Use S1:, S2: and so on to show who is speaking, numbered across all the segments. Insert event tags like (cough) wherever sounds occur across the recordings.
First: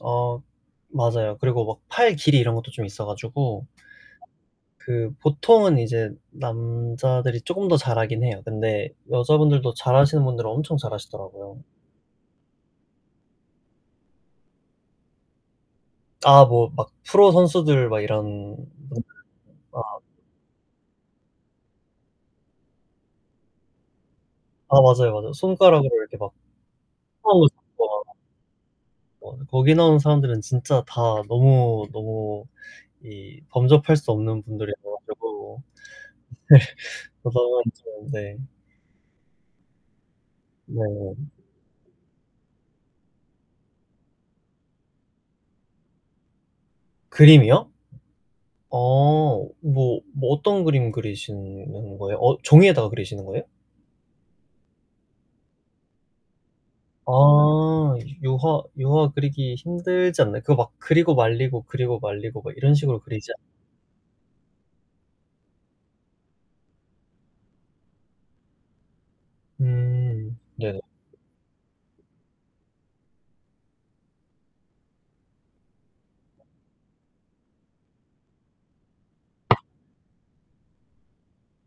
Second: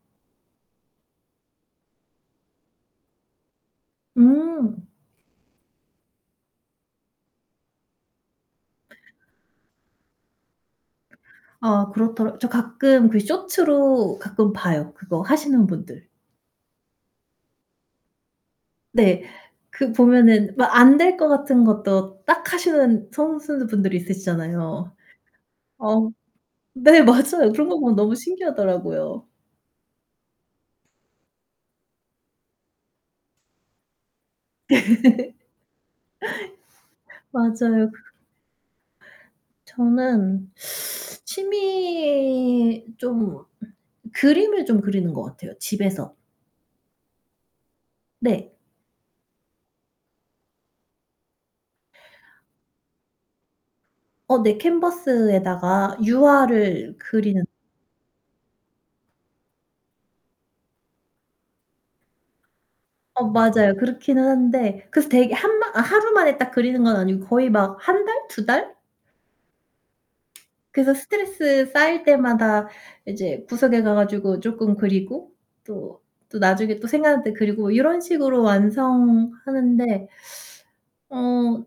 S1: 어 맞아요. 그리고 막 팔 길이 이런 것도 좀 있어가지고
S2: 음.
S1: 그 보통은 이제 남자들이 쪼금 더 잘하긴 해요. 근데 여자분들도 잘하시는 분들은 엄청 잘하시더라고요.
S2: 아 그렇더라 저 가끔 그 쇼츠로 가끔 봐요. 그거 하시는 분들.
S1: 아 뭐 막 프로 선수들 막 이런
S2: 네,
S1: 아.
S2: 그 보면은 막 안 될 것 같은 것도 딱하시는 선수분들이
S1: 아
S2: 있으시잖아요.
S1: 맞아요, 맞아. 손가락으로
S2: 어
S1: 이렇게 막
S2: 네, 맞아요. 그런 거 보면 너무
S1: (unintelligible)
S2: 신기하더라고요.
S1: 어 거기 나오는 사람들은 진짜 다 너무 너무 이 범접할 수 없는 분들이셔가지고 네.
S2: (laughs) 맞아요.
S1: (unintelligible) 네.
S2: 저는
S1: 네.
S2: 취미 좀 그림을 좀 그리는 거 같아요, 집에서.
S1: 그림이요?
S2: 네.
S1: 어 뭐 뭐 어떤 그림 그리시는 거예요? 어 종이에다 그리시는 거예요?
S2: 어 내 캔버스에다가 유화를 그리는
S1: 아 유화 유화 그리기 힘들지 않나요? 그거 막 그리고 말리고 그리고 말리고 막 이런 식으로
S2: 어,
S1: 그리지 않
S2: 맞아요. 그렇기는 한데 그래서 되게 한방 아 하루만에 딱 그리는 건 아니고 거의 막 1 달, 2 달?
S1: 음 네.
S2: 그래서 스트레스 쌓일 때마다 이제 구석에 가가주고 쪼끔 그리고 또 또 나중에 또 생각날 때 그리고 이런 식으로 완성하는데 어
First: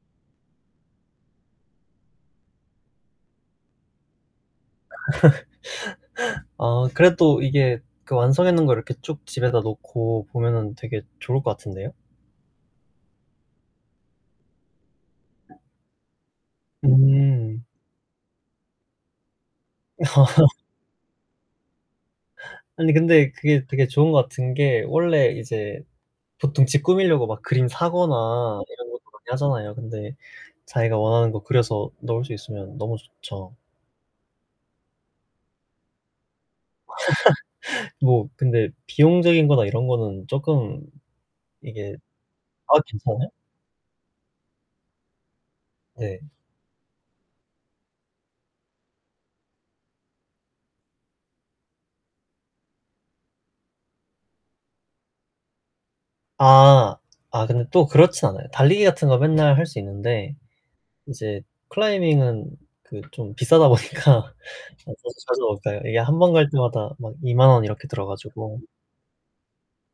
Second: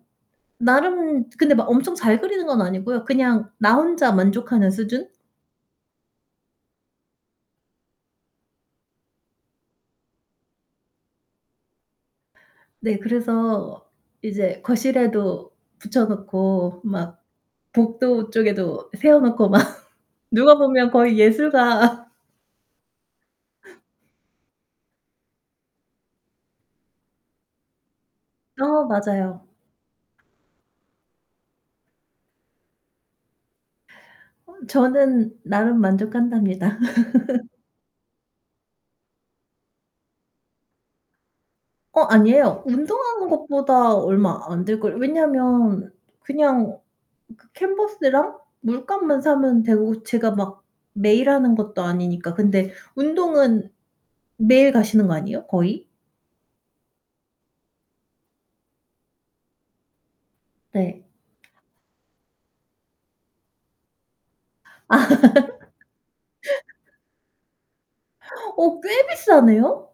S2: 나름 근데 막 엄청 잘 그리는 건 아니고요. 그냥 나 혼자 만족하는 수준.
S1: (laughs) 아 그래도 이게 그 완성해 놓은 걸 이렇게 쭉 집에다 놓고 보면은 되게 좋을 것 같은데요.
S2: 네, 그래서 이제 거실에도 붙여 놓고 막
S1: 음.
S2: 복도 쪽에도 세워 놓고 막 누가
S1: (laughs)
S2: 보면 거의 예술가.
S1: 아니 근데 그게 되게 좋은 것 같은 게 원래 이제 보통 집 꾸미려고 막 그림 사거나
S2: 아
S1: 이런 거 많이
S2: 맞아요.
S1: 하잖아요. 근데 자기가 원하는 거 그려서 넣을 수 있으면 너무 좋죠.
S2: 저는 나름 만족한답니다. (laughs)
S1: (laughs) 뭐 근데 비용적인 거나 이런 거는 쪼끔 이게
S2: 어 아니에요.
S1: 아 괜찮아요?
S2: 운동하는 것보다 얼마 안 들걸 왜냐면
S1: 네.
S2: 그냥 그 캔버스랑 물감만 사면 되고 제가 막 매일 하는 것도 아니니까. 근데 운동은 매일 가시는 거 아니에요, 거의?
S1: 아. 아 근데 또 그렇진 않아요. 달리기 같은 거 맨날 할 수 있는데
S2: 네.
S1: 이제 클라이밍은 그 좀 비싸다 보니까 저도 자주는 못 가요. 이게 한 번 갈 때마다
S2: (laughs)
S1: 막 20,000 원 이렇게
S2: (gasps)
S1: 들어가지고.
S2: 어 꽤 비싸네요?